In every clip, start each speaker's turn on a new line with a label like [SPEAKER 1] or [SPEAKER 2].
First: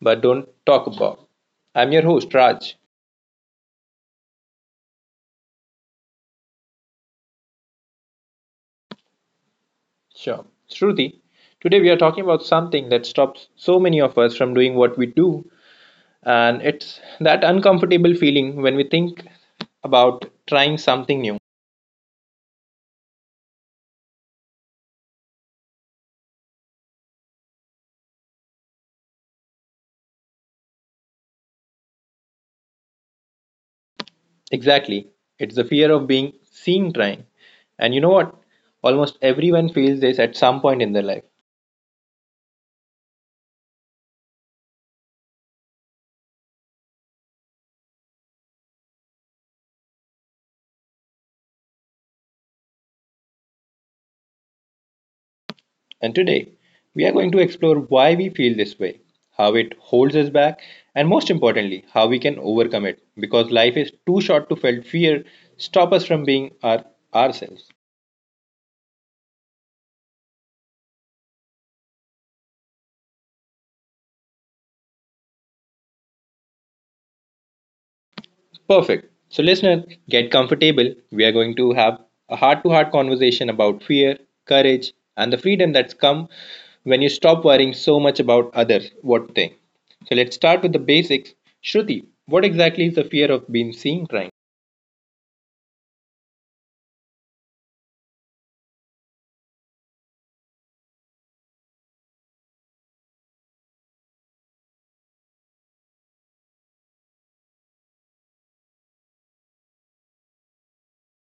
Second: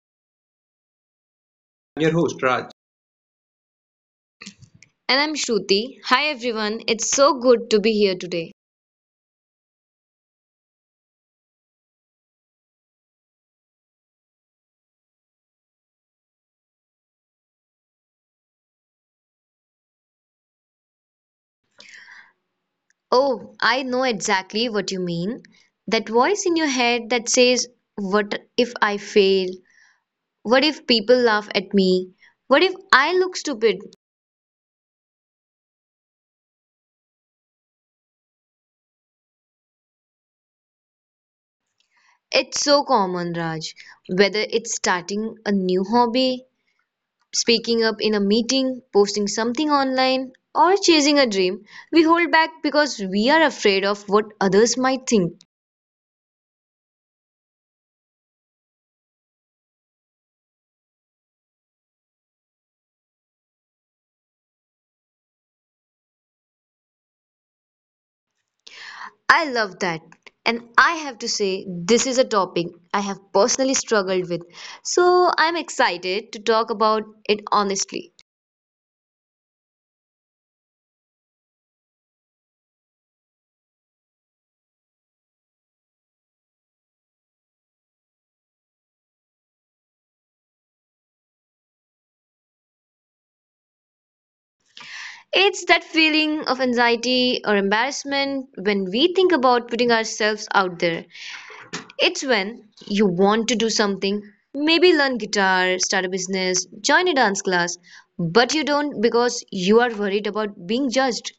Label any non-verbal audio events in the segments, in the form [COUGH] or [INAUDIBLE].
[SPEAKER 1] but don't talk about. I'm your
[SPEAKER 2] Your
[SPEAKER 1] host,
[SPEAKER 2] host, Raj.
[SPEAKER 1] Raj.
[SPEAKER 2] And I'm Shruti. Hi everyone, it's so good to be here today.
[SPEAKER 1] Sure. Shruti. Today, we are talking about something that stops so many of us from doing what we do, and it's that uncomfortable feeling when we think about trying something new.
[SPEAKER 2] Oh, I know exactly what you mean. That voice in your head that says, what if I fail? What if people laugh at me? What if I look stupid?
[SPEAKER 1] Exactly. It's the fear of being seen trying. And you know what? Almost everyone feels this at some point in their life.
[SPEAKER 2] It's so common, Raj. Whether it's starting a new hobby, speaking up in a meeting, posting something online, or chasing a dream, we hold back because we are afraid of what others might think.
[SPEAKER 1] And today, we are going to explore why we feel this way, how it holds us back, and most importantly, how we can overcome it because life is too short to let fear stop us from being ourselves.
[SPEAKER 2] I love that. And I have to say, this is a topic I have personally struggled with. So I'm excited to talk about it honestly.
[SPEAKER 1] Perfect. So, listener, get comfortable. We are going to have a heart to heart conversation about fear, courage, and the freedom that's come when you stop worrying so much about others, what think. So, let's start with the basics. Shruti, what exactly is the fear of being seen crying?
[SPEAKER 2] It's that feeling of anxiety or embarrassment when we think about putting ourselves out there. It's when you want to do something, maybe learn guitar, start a business, join a dance class, but you don't because you are worried about being judged.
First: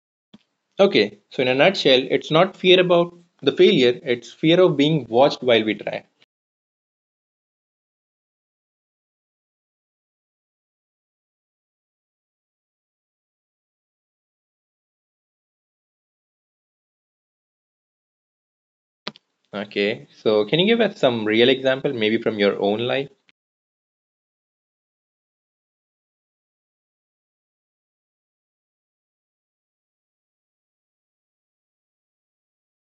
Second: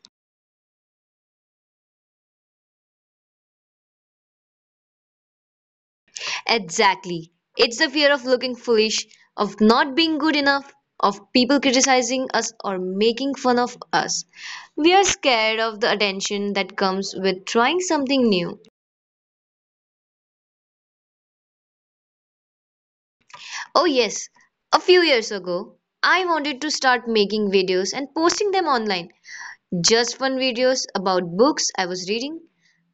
[SPEAKER 1] Okay, so in a nutshell, it's not fear about the failure, it's fear of being watched while we try.
[SPEAKER 2] Exactly. It's the fear of looking foolish, of not being good enough, of people criticizing us or making fun of us. We are scared of the attention that comes with trying something new.
[SPEAKER 1] Okay, so can you give us some real example, maybe from your own life?
[SPEAKER 2] Oh, yes, a few years ago, I wanted to start making videos and posting them online. Just fun videos about books I was reading.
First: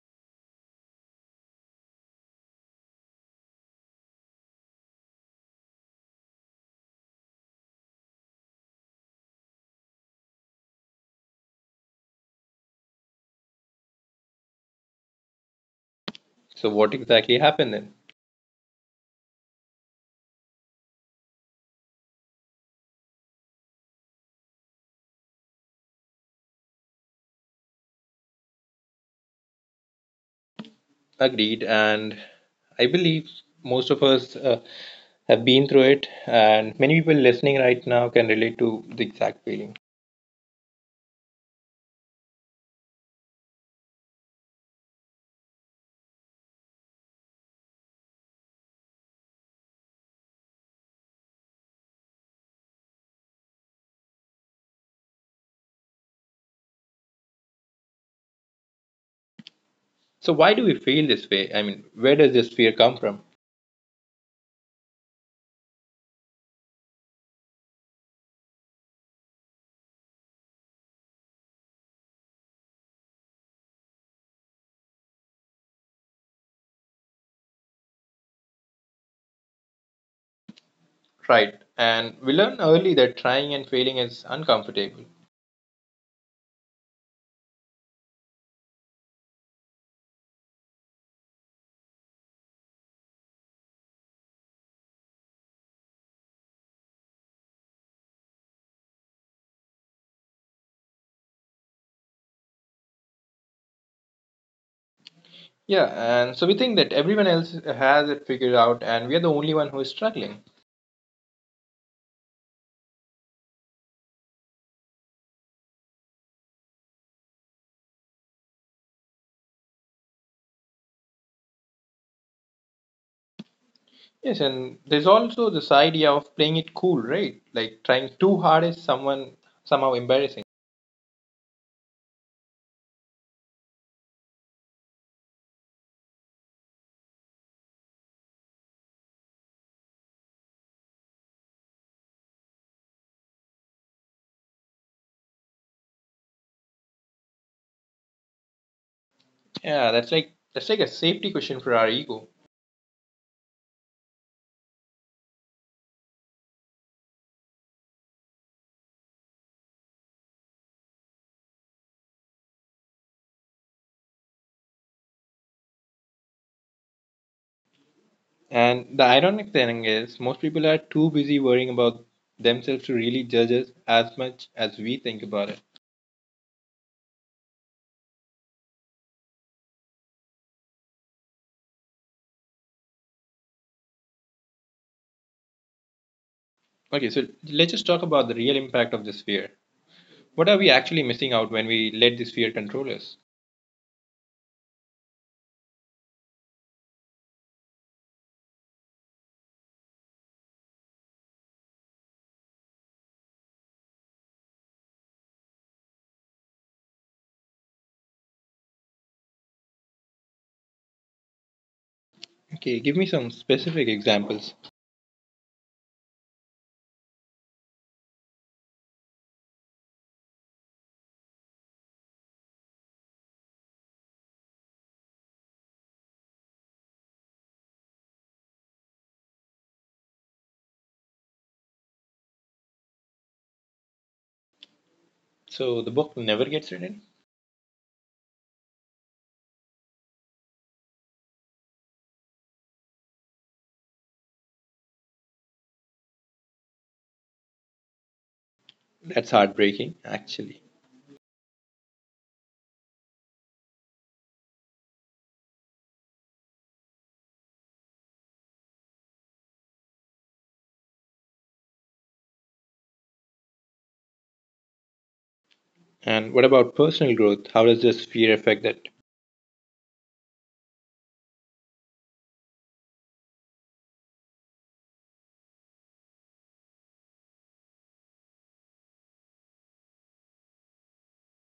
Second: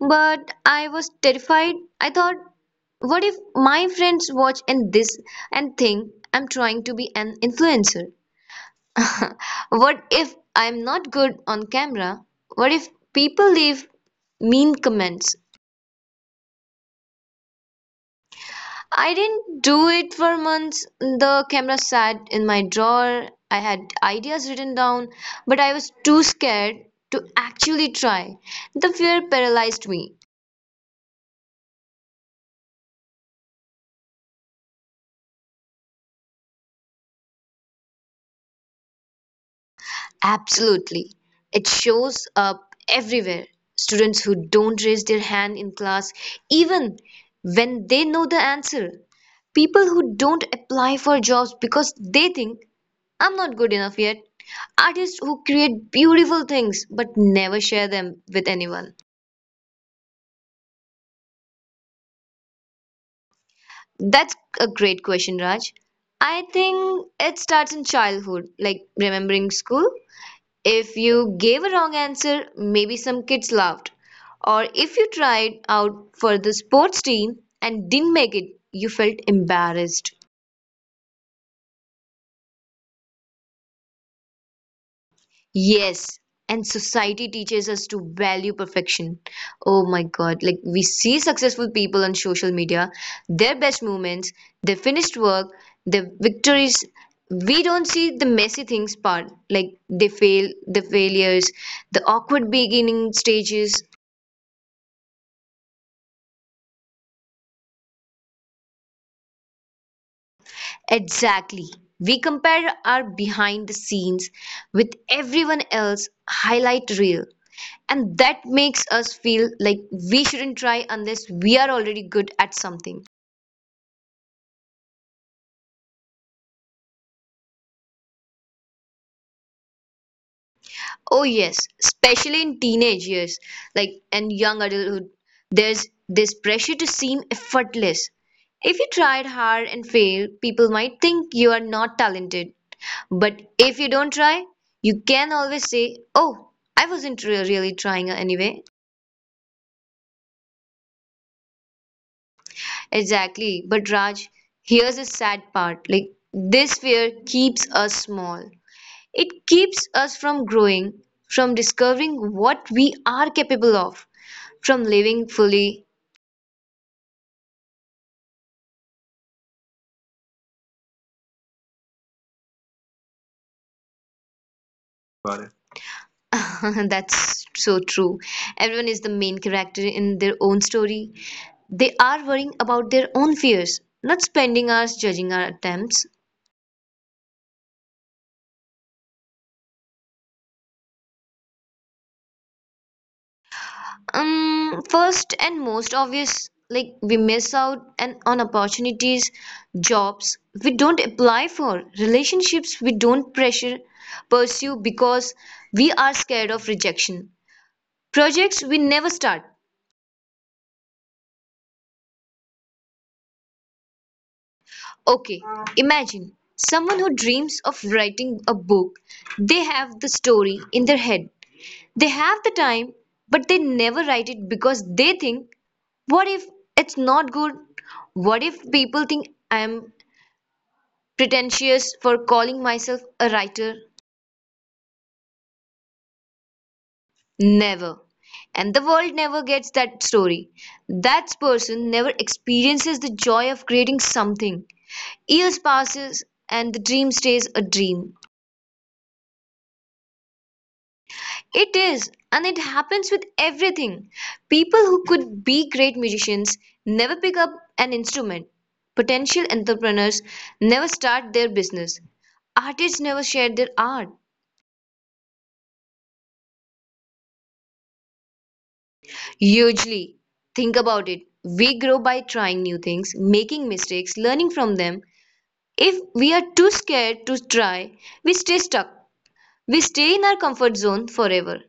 [SPEAKER 2] But I was terrified. I thought, what if my friends watch and think I'm trying to be an influencer? [LAUGHS] What if I'm not good on camera? What if people leave mean comments?
[SPEAKER 1] So, what exactly happened then?
[SPEAKER 2] I didn't do it for months. The camera sat in my drawer. I had ideas written down, but I was too scared to actually try. The fear paralyzed me.
[SPEAKER 1] Agreed, and I believe most of us have been through it, and many people listening right now can relate to the exact feeling.
[SPEAKER 2] Absolutely. It shows up everywhere. Students who don't raise their hand in class, even when they know the answer. People who don't apply for jobs because they think, I'm not good enough yet. Artists who create beautiful things but never share them with anyone.
[SPEAKER 1] So, why do we feel this way? I mean, where does this fear come from?
[SPEAKER 2] That's a great question, Raj. I think it starts in childhood, like remembering school. If you gave a wrong answer, maybe some kids laughed. Or if you tried out for the sports team and didn't make it, you felt embarrassed.
[SPEAKER 1] Right, and we learn early that trying and failing is uncomfortable.
[SPEAKER 2] Yes, and society teaches us to value perfection. Oh my god, like we see successful people on social media, their best moments, their finished work, their victories. We don't see the messy things part, like they fail, the failures, the awkward beginning stages.
[SPEAKER 1] Yeah, and so we think that everyone else has it figured out, and we are the only one who is struggling.
[SPEAKER 2] Exactly. We compare our behind the scenes with everyone else highlight reel. And that makes us feel like we shouldn't try unless we are already good at something.
[SPEAKER 1] Yes, and there's also this idea of playing it cool, right? Like trying too hard is someone somehow embarrassing.
[SPEAKER 2] Oh yes, especially in teenage years, like and young adulthood, there's this pressure to seem effortless. If you tried hard and failed, people might think you are not talented. But if you don't try, you can always say, oh, I wasn't really trying anyway.
[SPEAKER 1] Yeah, that's like a safety question for our ego.
[SPEAKER 2] Exactly. But Raj, here's the sad part. Like this fear keeps us small. It keeps us from growing, from discovering what we are capable of, from living fully.
[SPEAKER 1] And the ironic thing is, most people are too busy worrying about themselves to really judge us as much as we think
[SPEAKER 2] Got
[SPEAKER 1] about it.
[SPEAKER 2] it. [LAUGHS] That's so true. Everyone is the main character in their own story. They are worrying about their own fears, not spending hours judging our attempts.
[SPEAKER 1] Okay, so let's just talk about the real impact of this fear. What are we actually missing out when we let this fear control us?
[SPEAKER 2] First and most obvious, like we miss out and on opportunities, jobs we don't apply for, relationships we don't pressure pursue because we are scared of rejection, projects we never start.
[SPEAKER 1] Okay, give me some specific examples.
[SPEAKER 2] Okay, imagine someone who dreams of writing a book. They have the story in their head. They have the time, but they never write it because they think, what if it's not good? What if people think I'm pretentious for calling myself a writer?
[SPEAKER 1] So the book never gets written?
[SPEAKER 2] Never. And the world never gets that story. That person never experiences the joy of creating something. Years passes and the dream stays a dream.
[SPEAKER 1] That's heartbreaking, actually.
[SPEAKER 2] It is, and it happens with everything. People who could be great musicians never pick up an instrument. Potential entrepreneurs never start their business. Artists never share their art.
[SPEAKER 1] And what about personal growth? How does this fear affect that?
[SPEAKER 2] Hugely. Think about it. We grow by trying new things, making mistakes, learning from them. If we are too scared to try, we stay stuck. We stay in our comfort zone forever.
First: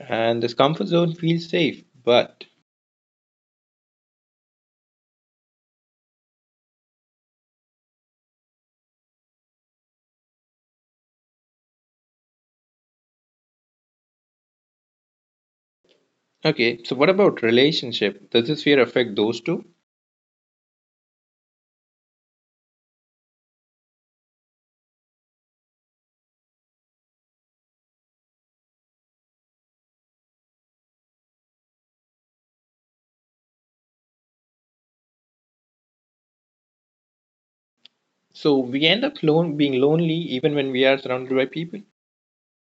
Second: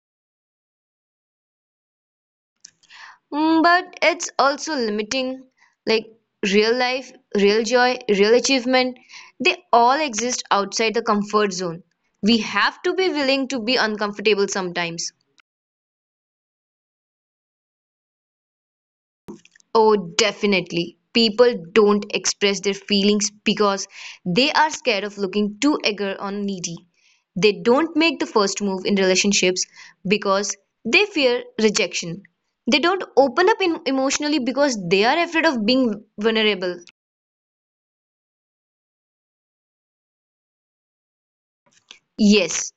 [SPEAKER 1] And this comfort zone feels safe, but
[SPEAKER 2] But it's also limiting. Like real life, real joy, real achievement, they all exist outside the comfort zone. We have to be willing to be uncomfortable sometimes.
[SPEAKER 1] okay, so what about relationship? Does this fear affect those two?
[SPEAKER 2] Oh, definitely. People don't express their feelings because they are scared of looking too eager or needy. They don't make the first move in relationships because they fear rejection. They don't open up emotionally because they are afraid of being vulnerable.
[SPEAKER 1] So we end being lonely even when we are surrounded by people.
[SPEAKER 2] Yes,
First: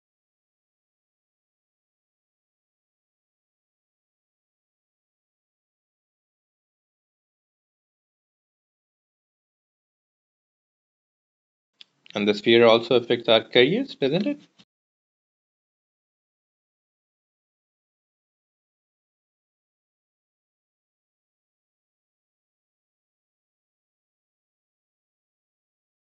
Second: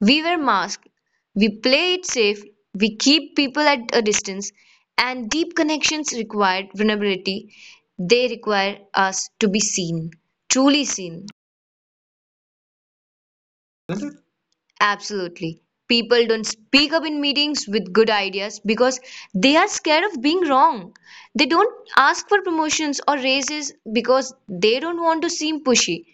[SPEAKER 2] we wear masks, we play it safe, we keep people at a distance, and deep connections require vulnerability. They require us to be seen, truly seen.
[SPEAKER 1] And this fear also affects our careers,
[SPEAKER 2] Isn't it?
[SPEAKER 1] doesn't it?
[SPEAKER 2] Absolutely. People don't speak up in meetings with good ideas because they are scared of being wrong. They don't ask for promotions or raises because they don't want to seem pushy.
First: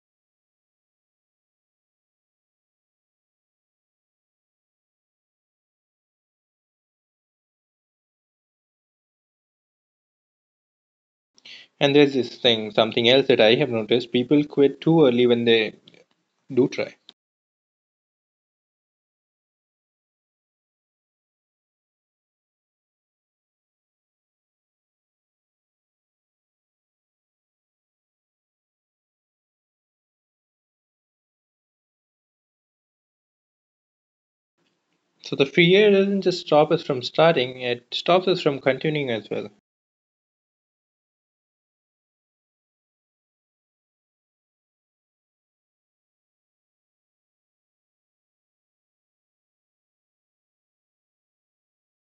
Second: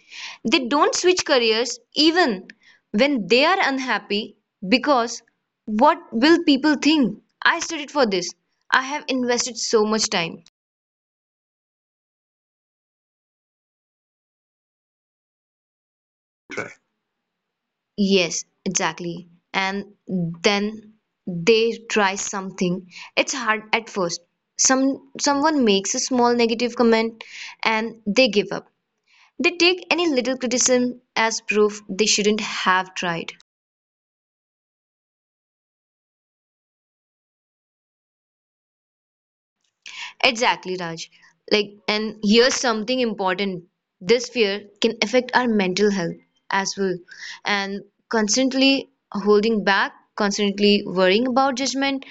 [SPEAKER 2] They don't switch careers even when they are unhappy because, what will people think? I studied for this. I have invested so much time.
[SPEAKER 1] And there's this thing, something else that I have noticed people quit too early when they do try.
[SPEAKER 2] Yes, exactly. And then they try something. It's hard at first. Someone makes a small negative comment and they give up. They take any little criticism as proof they shouldn't have tried.
[SPEAKER 1] So the fear doesn't just stop us from starting, it stops us from continuing as well.
[SPEAKER 2] Exactly, Raj. Like, and here's something important. This fear can affect our mental health as well. And constantly holding back, constantly worrying about judgment,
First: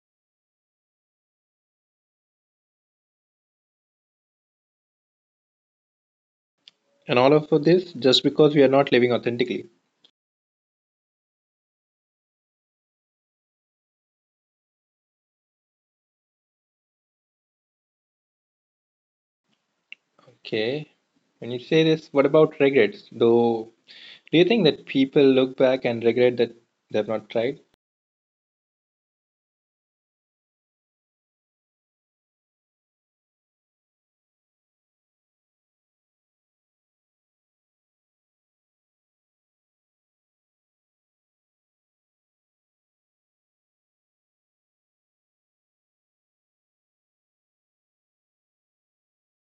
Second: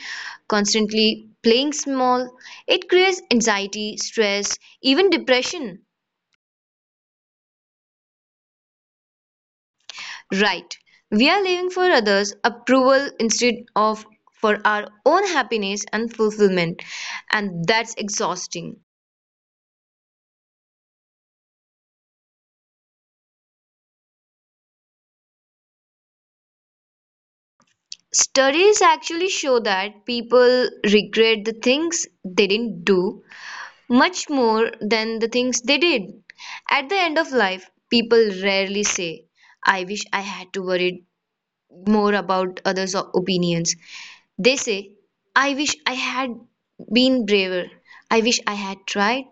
[SPEAKER 2] constantly playing small, it creates anxiety, stress, even depression.
[SPEAKER 1] And all of this just because we are not living authentically.
[SPEAKER 2] Right. We are living for others' approval instead of for our own happiness and fulfillment. And that's exhausting.
[SPEAKER 1] Okay. When you say this, what about regrets? Though, do you think that people look back and regret that they've not tried?
[SPEAKER 2] Studies actually show that people regret the things they didn't do much more than the things they did. At the end of life, people rarely say, I wish I had to worry more about others' opinions. They say, I wish I had been braver. I wish I had tried.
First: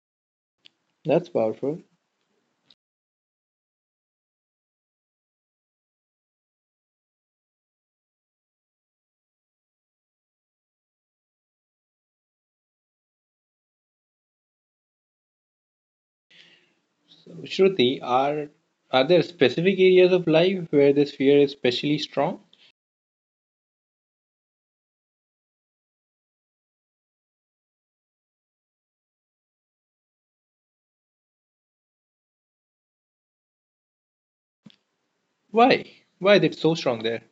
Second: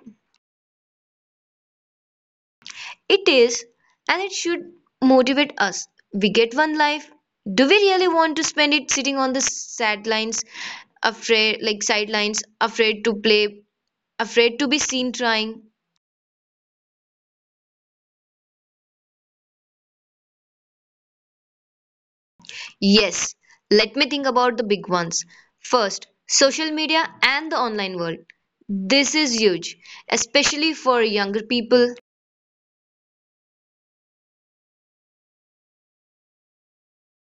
[SPEAKER 1] That's powerful.
[SPEAKER 2] It is, and it should motivate us. We get one life. Do we really want to spend it sitting on the sidelines, afraid, like sidelines, afraid to play, afraid to be seen trying?
[SPEAKER 1] Shruti, are there specific areas of life where this fear is especially strong?
[SPEAKER 2] Yes, let me think about the big ones. First, social media and the online world. This is huge, especially for younger people.
[SPEAKER 1] Why? Why is it so strong there?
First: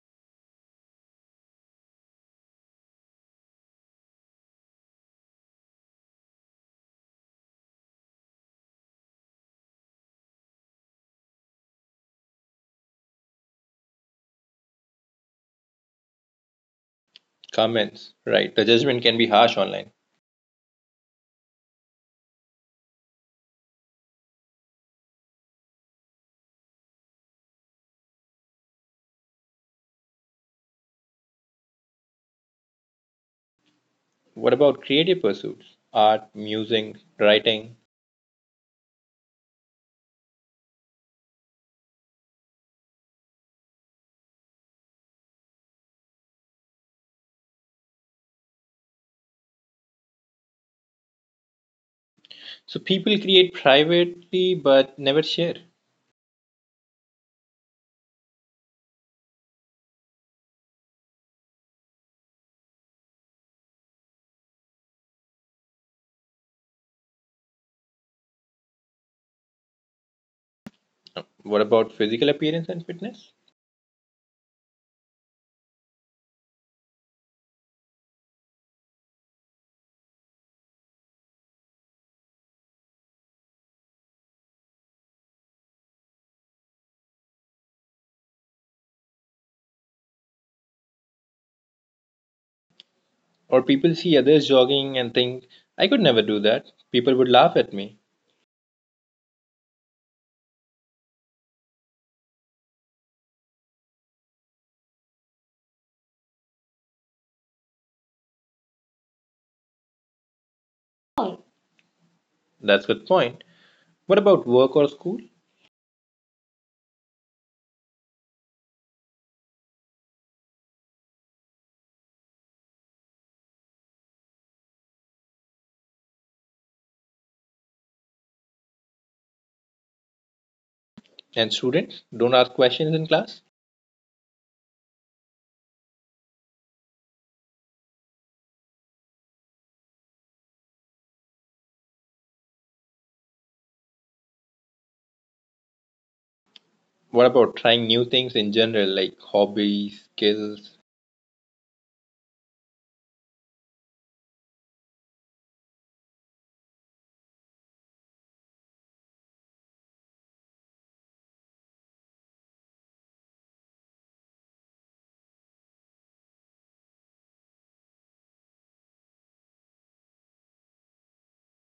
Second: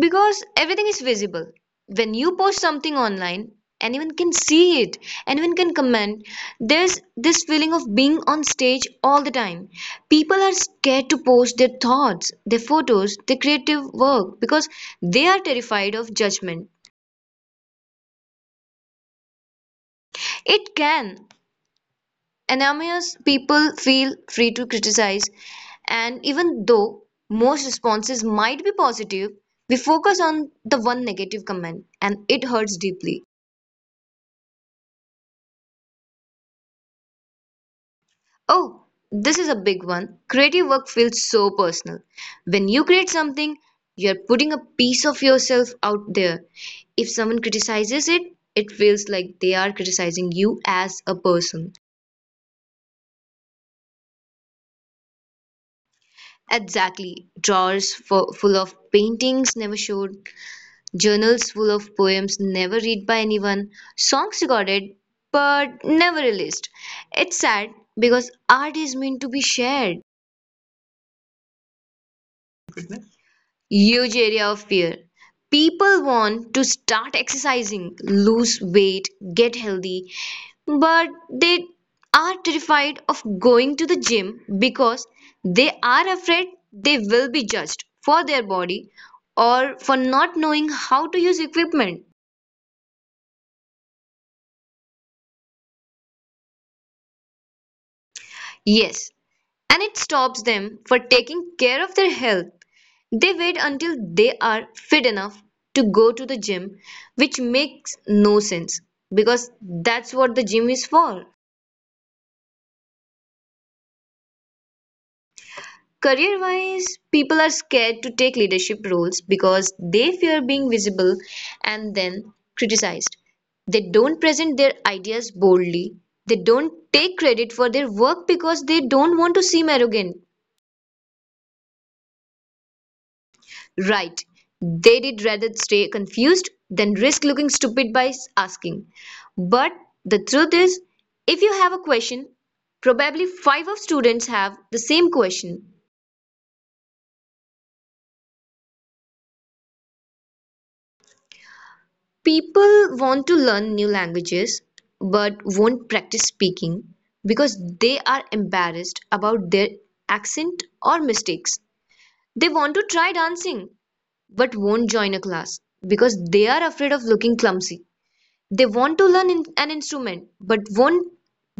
[SPEAKER 2] Because everything is visible. When you post something online, anyone can see it, anyone can comment. There's this feeling of being on stage all the time. People are scared to post their thoughts, their photos, their creative work because they are terrified of judgment.
[SPEAKER 1] Comments. Right. The judgment can be harsh online.
[SPEAKER 2] It can. Anonymous people feel free to criticize, and even though most responses might be positive, we focus on the one negative comment and it hurts deeply.
[SPEAKER 1] What about creative pursuits? Art, music, writing.
[SPEAKER 2] Oh, this is a big one. Creative work feels so personal. When you create something, you're putting a piece of yourself out there. If someone criticizes it, it feels like they are criticizing you as a person.
[SPEAKER 1] So people create privately but never share.
[SPEAKER 2] Exactly. Drawers full of paintings never showed, journals full of poems never read by anyone, songs recorded but never released. It's sad because art is meant to be shared.
[SPEAKER 1] What about physical appearance and fitness?
[SPEAKER 2] Huge area of fear. People want to start exercising, lose weight, get healthy, but they are terrified of going to the gym because they are afraid they will be judged for their body or for not knowing how to use equipment.
[SPEAKER 1] Or people see others jogging and think, I could never do that. People would laugh at me.
[SPEAKER 2] Yes, and it stops them for taking care of their health. They wait until they are fit enough to go to the gym, which makes no sense because that's what the gym is for.
[SPEAKER 1] That's good point. What about work or school?
[SPEAKER 2] Career wise, people are scared to take leadership roles because they fear being visible and then criticized. They don't present their ideas boldly. They don't take credit for their work because they don't want to seem arrogant.
[SPEAKER 1] And students don't ask questions in class?
[SPEAKER 2] Right. They did rather stay confused than risk looking stupid by asking. But the truth is, if you have a question, probably five of students have the same question.
[SPEAKER 1] What about trying new things in general, like hobbies, skills?
[SPEAKER 2] People want to learn new languages but won't practice speaking because they are embarrassed about their accent or mistakes. They want to try dancing but won't join a class because they are afraid of looking clumsy. They want to learn an instrument, but won't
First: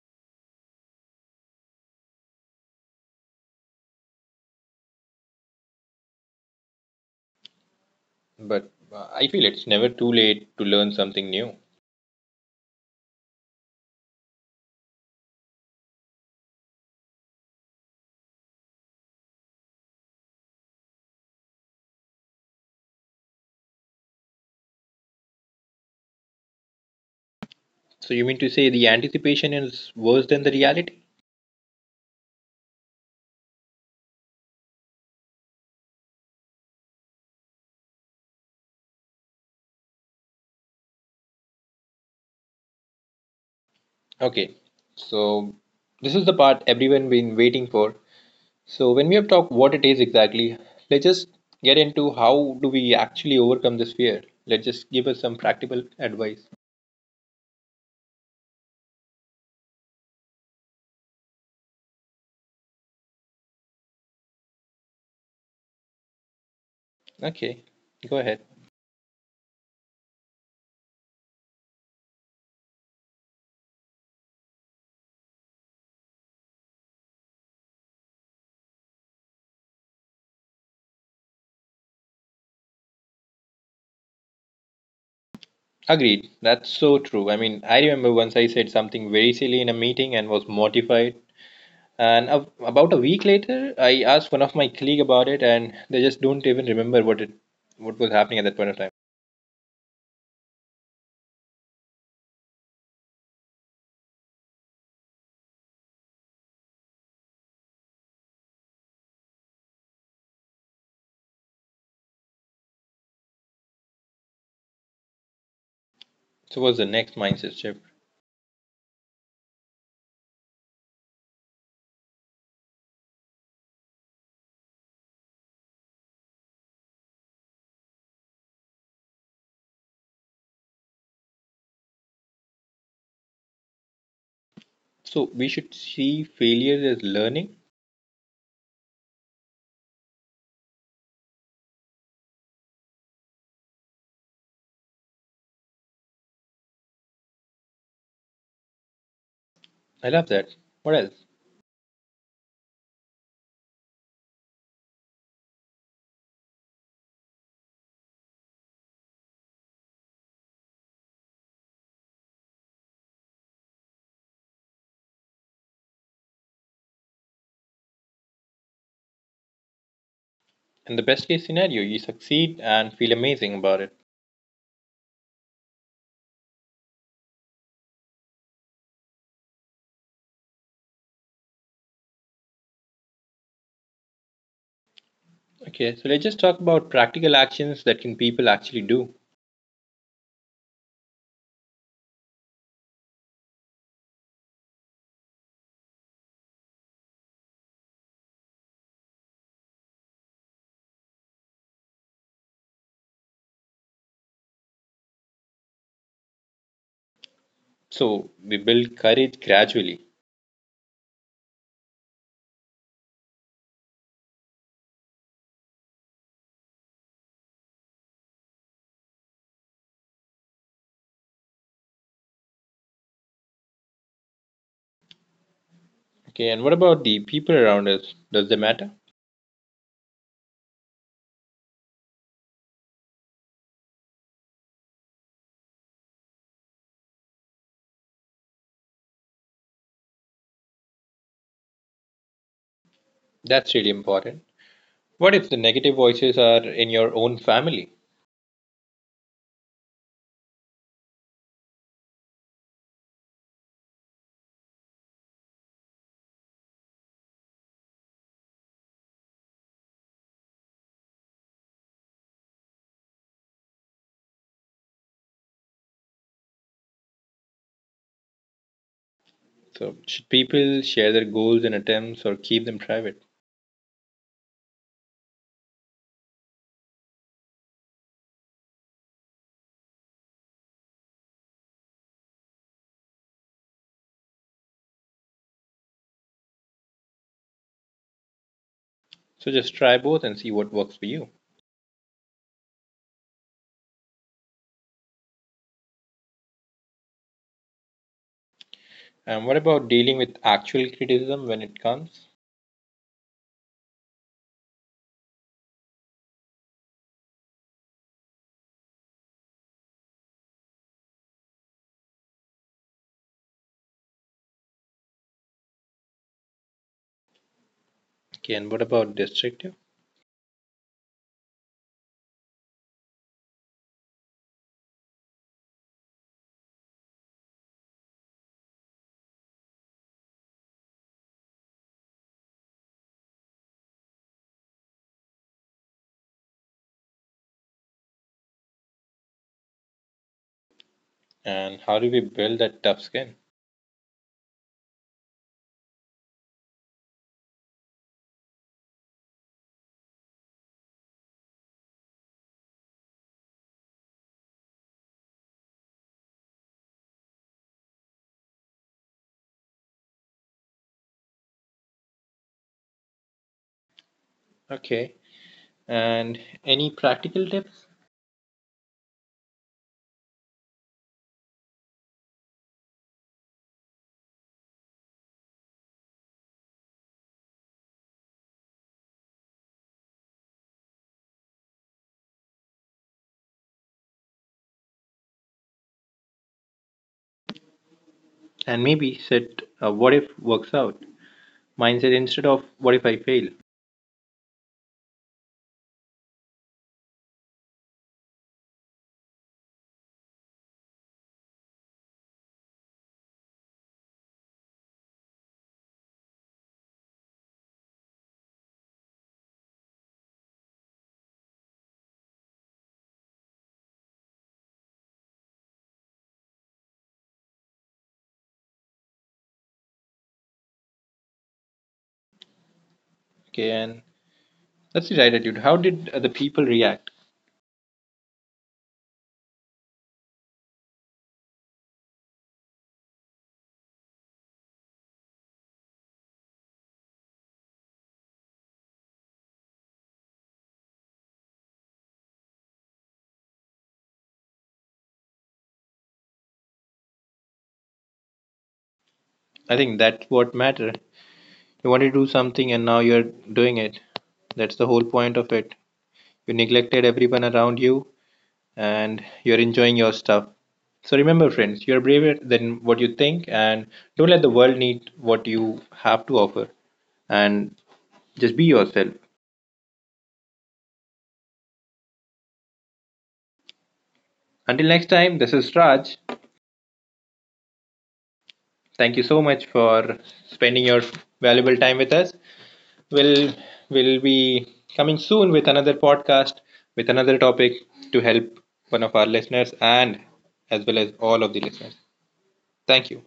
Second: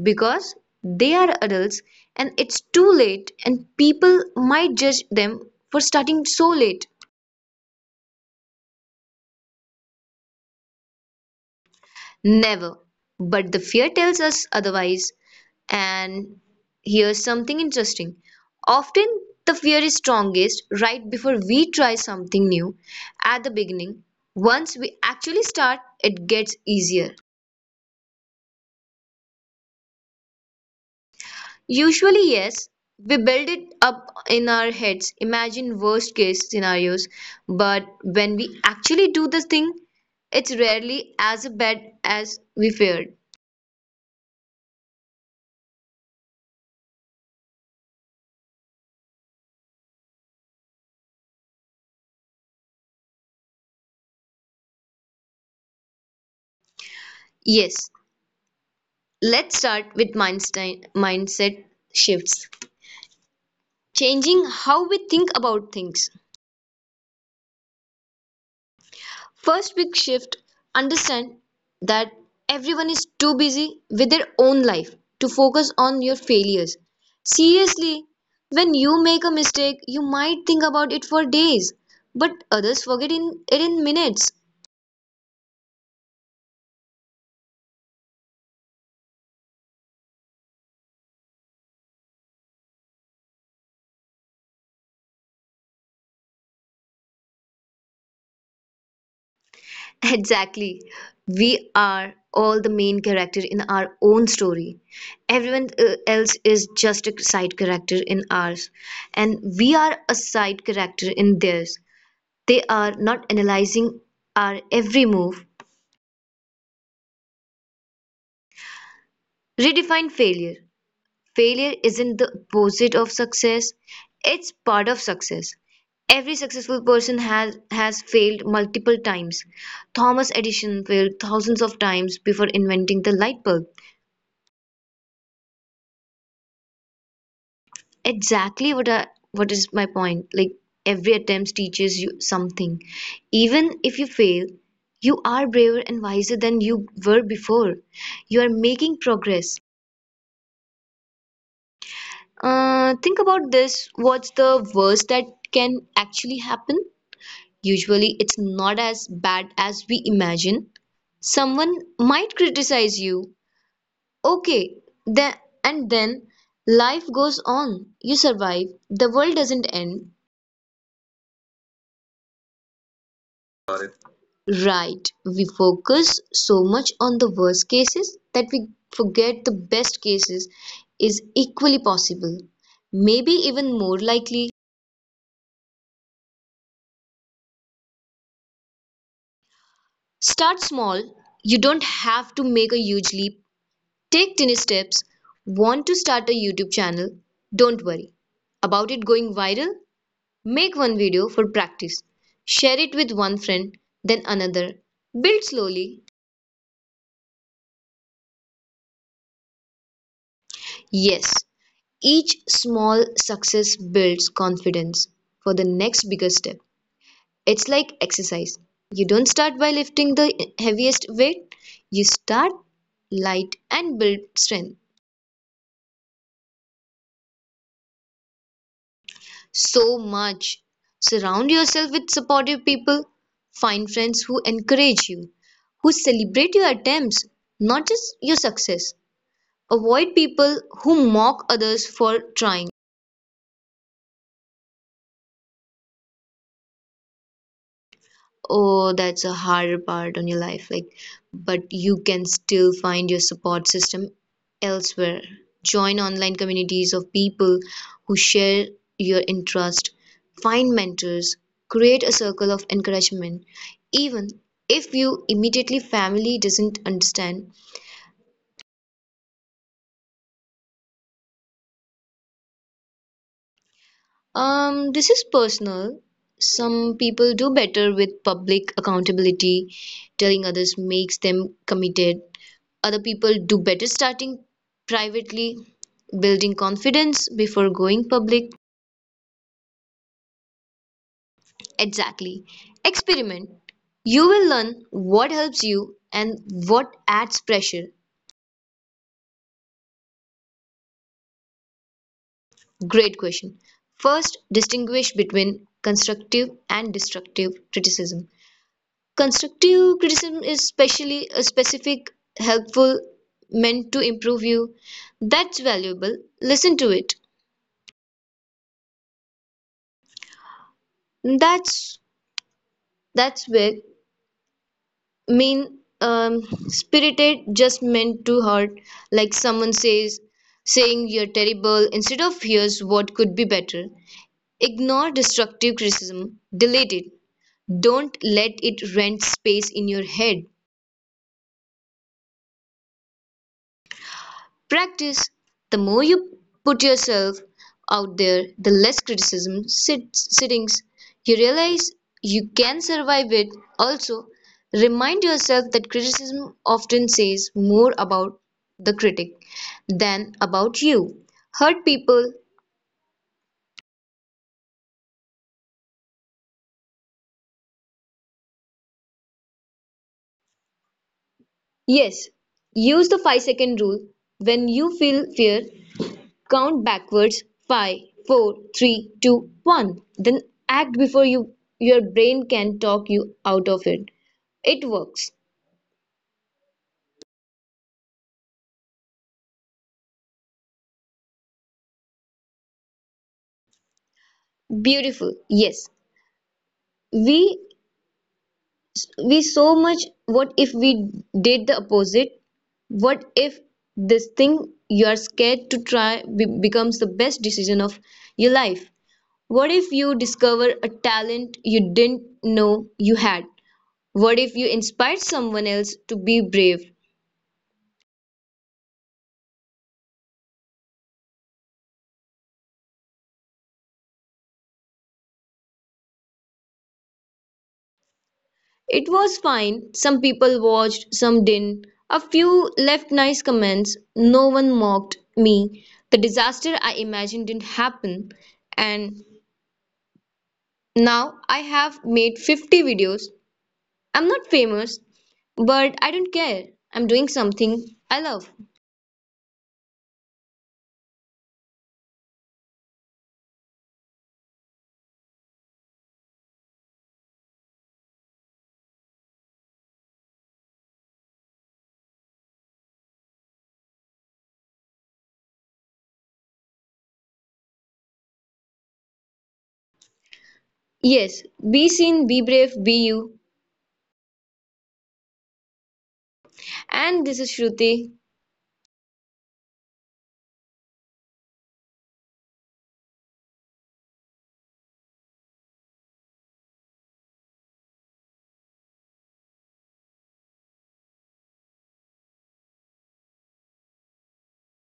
[SPEAKER 2] because they are adults and it's too late and people might judge them for starting so late.
[SPEAKER 1] But I feel it's never too late to learn something new.
[SPEAKER 2] Never. But the fear tells us otherwise. And here's something interesting. Often the fear is strongest right before we try something new, at the beginning. Once we actually start, it gets easier.
[SPEAKER 1] So you mean to say the anticipation is worse than the reality?
[SPEAKER 2] Usually yes. We build it up in our heads, imagine worst case scenarios, but when we actually do the thing, it's rarely as bad as we feared.
[SPEAKER 1] Okay, so this is the part everyone been waiting for. So when we have talked what it is exactly, let's just get into how do we actually overcome this fear. Let's just give us some practical advice.
[SPEAKER 2] Yes, let's start with mindset shifts. Changing how we think about things.
[SPEAKER 1] Okay, go ahead.
[SPEAKER 2] First big shift, understand that everyone is too busy with their own life to focus on your failures. Seriously, when you make a mistake, you might think about it for days, but others forget it in minutes. [LAUGHS]
[SPEAKER 1] Agreed. That's so true. I mean, I remember once I said something very silly in a meeting and was mortified. And a, about a week later, I asked one of my colleague about it, and they just don't even remember what was happening at that point of time.
[SPEAKER 2] Exactly. We are all the main character in our own story. Everyone else is just a side character in ours, and we are a side character in theirs. They are not analyzing our every move.
[SPEAKER 1] So what's the next mindset shift?
[SPEAKER 2] Redefine failure. Failure isn't the opposite of success, it's part of success. Every successful person has failed multiple times. Thomas Edison failed thousands of times before inventing the light bulb.
[SPEAKER 1] So we should see failure as learning.
[SPEAKER 2] Exactly, what is my point? Like every attempt teaches you something. Even if you fail, you are braver and wiser than you were before. You are making progress.
[SPEAKER 1] I love that. What else?
[SPEAKER 2] Think about this. What's the worst that can actually happen? Usually, it's not as bad as we imagine. Someone might criticize you. Okay, then and then life goes on. You survive. The world doesn't end.
[SPEAKER 1] In the best case scenario, you succeed and feel amazing
[SPEAKER 2] Got it.
[SPEAKER 1] about it.
[SPEAKER 2] Right. We focus so much on the worst cases that we forget the best cases is equally possible, maybe even more likely.
[SPEAKER 1] Okay, so let's just talk about practical actions that can people actually do.
[SPEAKER 2] Start small. You don't have to make a huge leap. Take tiny steps. Want to start a YouTube channel? Don't worry about it going viral. Make one video for practice. Share it with one friend, then another. Build slowly.
[SPEAKER 1] So we build courage gradually.
[SPEAKER 2] Yes, each small success builds confidence for the next bigger step. It's like exercise. You don't start by lifting the heaviest weight, you start light and build strength.
[SPEAKER 1] Okay, and what about the people around us? Does they matter?
[SPEAKER 2] So much. Surround yourself with supportive people. Find friends who encourage you, who celebrate your attempts, not just your success. Avoid people who mock others for trying.
[SPEAKER 1] That's really important. What if the negative voices are in your own family?
[SPEAKER 2] Oh, that's a harder part on your life. Like, but you can still find your support system elsewhere. Join online communities of people who share your interest. Find mentors. Create a circle of encouragement. Even if you immediately family doesn't understand.
[SPEAKER 1] So should people share their goals and attempts or keep them private?
[SPEAKER 2] This is personal. Some people do better with public accountability. Telling others makes them committed. Other people do better starting privately, building confidence before going public.
[SPEAKER 1] So just try both and see what works for you.
[SPEAKER 2] Exactly. Experiment. You will learn what helps you and what adds pressure.
[SPEAKER 1] And what about dealing with actual criticism when it comes?
[SPEAKER 2] Great question. First, distinguish between constructive and destructive criticism. Constructive criticism is specially a specific, helpful, meant to improve you. That's valuable. Listen to it.
[SPEAKER 1] Okay, and what about destructive?
[SPEAKER 2] That's that's where mean spirited, just meant to hurt, like someone says saying you're terrible instead of here's what could be better. Ignore destructive criticism, delete it, don't let it rent space in your head.
[SPEAKER 1] And how do we build that tough skin?
[SPEAKER 2] Practice: the more you put yourself out there, the less criticism sits, sittings you realize you can survive it. Also, remind yourself that criticism often says more about the critic than about you. Hurt people,
[SPEAKER 1] Okay. And any practical tips?
[SPEAKER 2] yes. Use the 5-second rule. When you feel fear, count backwards: five, four, three, two, one. Then act before your brain can talk you out of it. It works.
[SPEAKER 1] And maybe set a what if works out mindset instead of what if I fail.
[SPEAKER 2] Beautiful. Yes. We we so much what if we did the opposite? What if this thing you are scared to try becomes the best decision of your life? What if you discover a talent you didn't know you had? What if you inspire someone else to be brave?
[SPEAKER 1] Okay. And that's the right attitude. How did the people react?
[SPEAKER 2] It was fine, some people watched, some didn't. A few left nice comments, no one mocked me. The disaster I imagined didn't happen, and now I have made 50 videos. I'm not famous, but I don't care. I'm doing something I love.
[SPEAKER 1] I think that's what matter. You want to do something and now you're doing it. That's the whole point of it. You neglected everyone around you and you're enjoying your stuff. So remember, friends, you're braver than what you think, and don't let the world need what you have to offer. And just be yourself.
[SPEAKER 2] Yes, be seen, be brave, be you.
[SPEAKER 1] Until next time, this is Raj.
[SPEAKER 2] And this is Shruti.
[SPEAKER 1] Thank you so much for spending your valuable time with us. We'll we will be coming soon with another podcast with another topic to help one of our listeners and as well as all of the listeners. Thank you.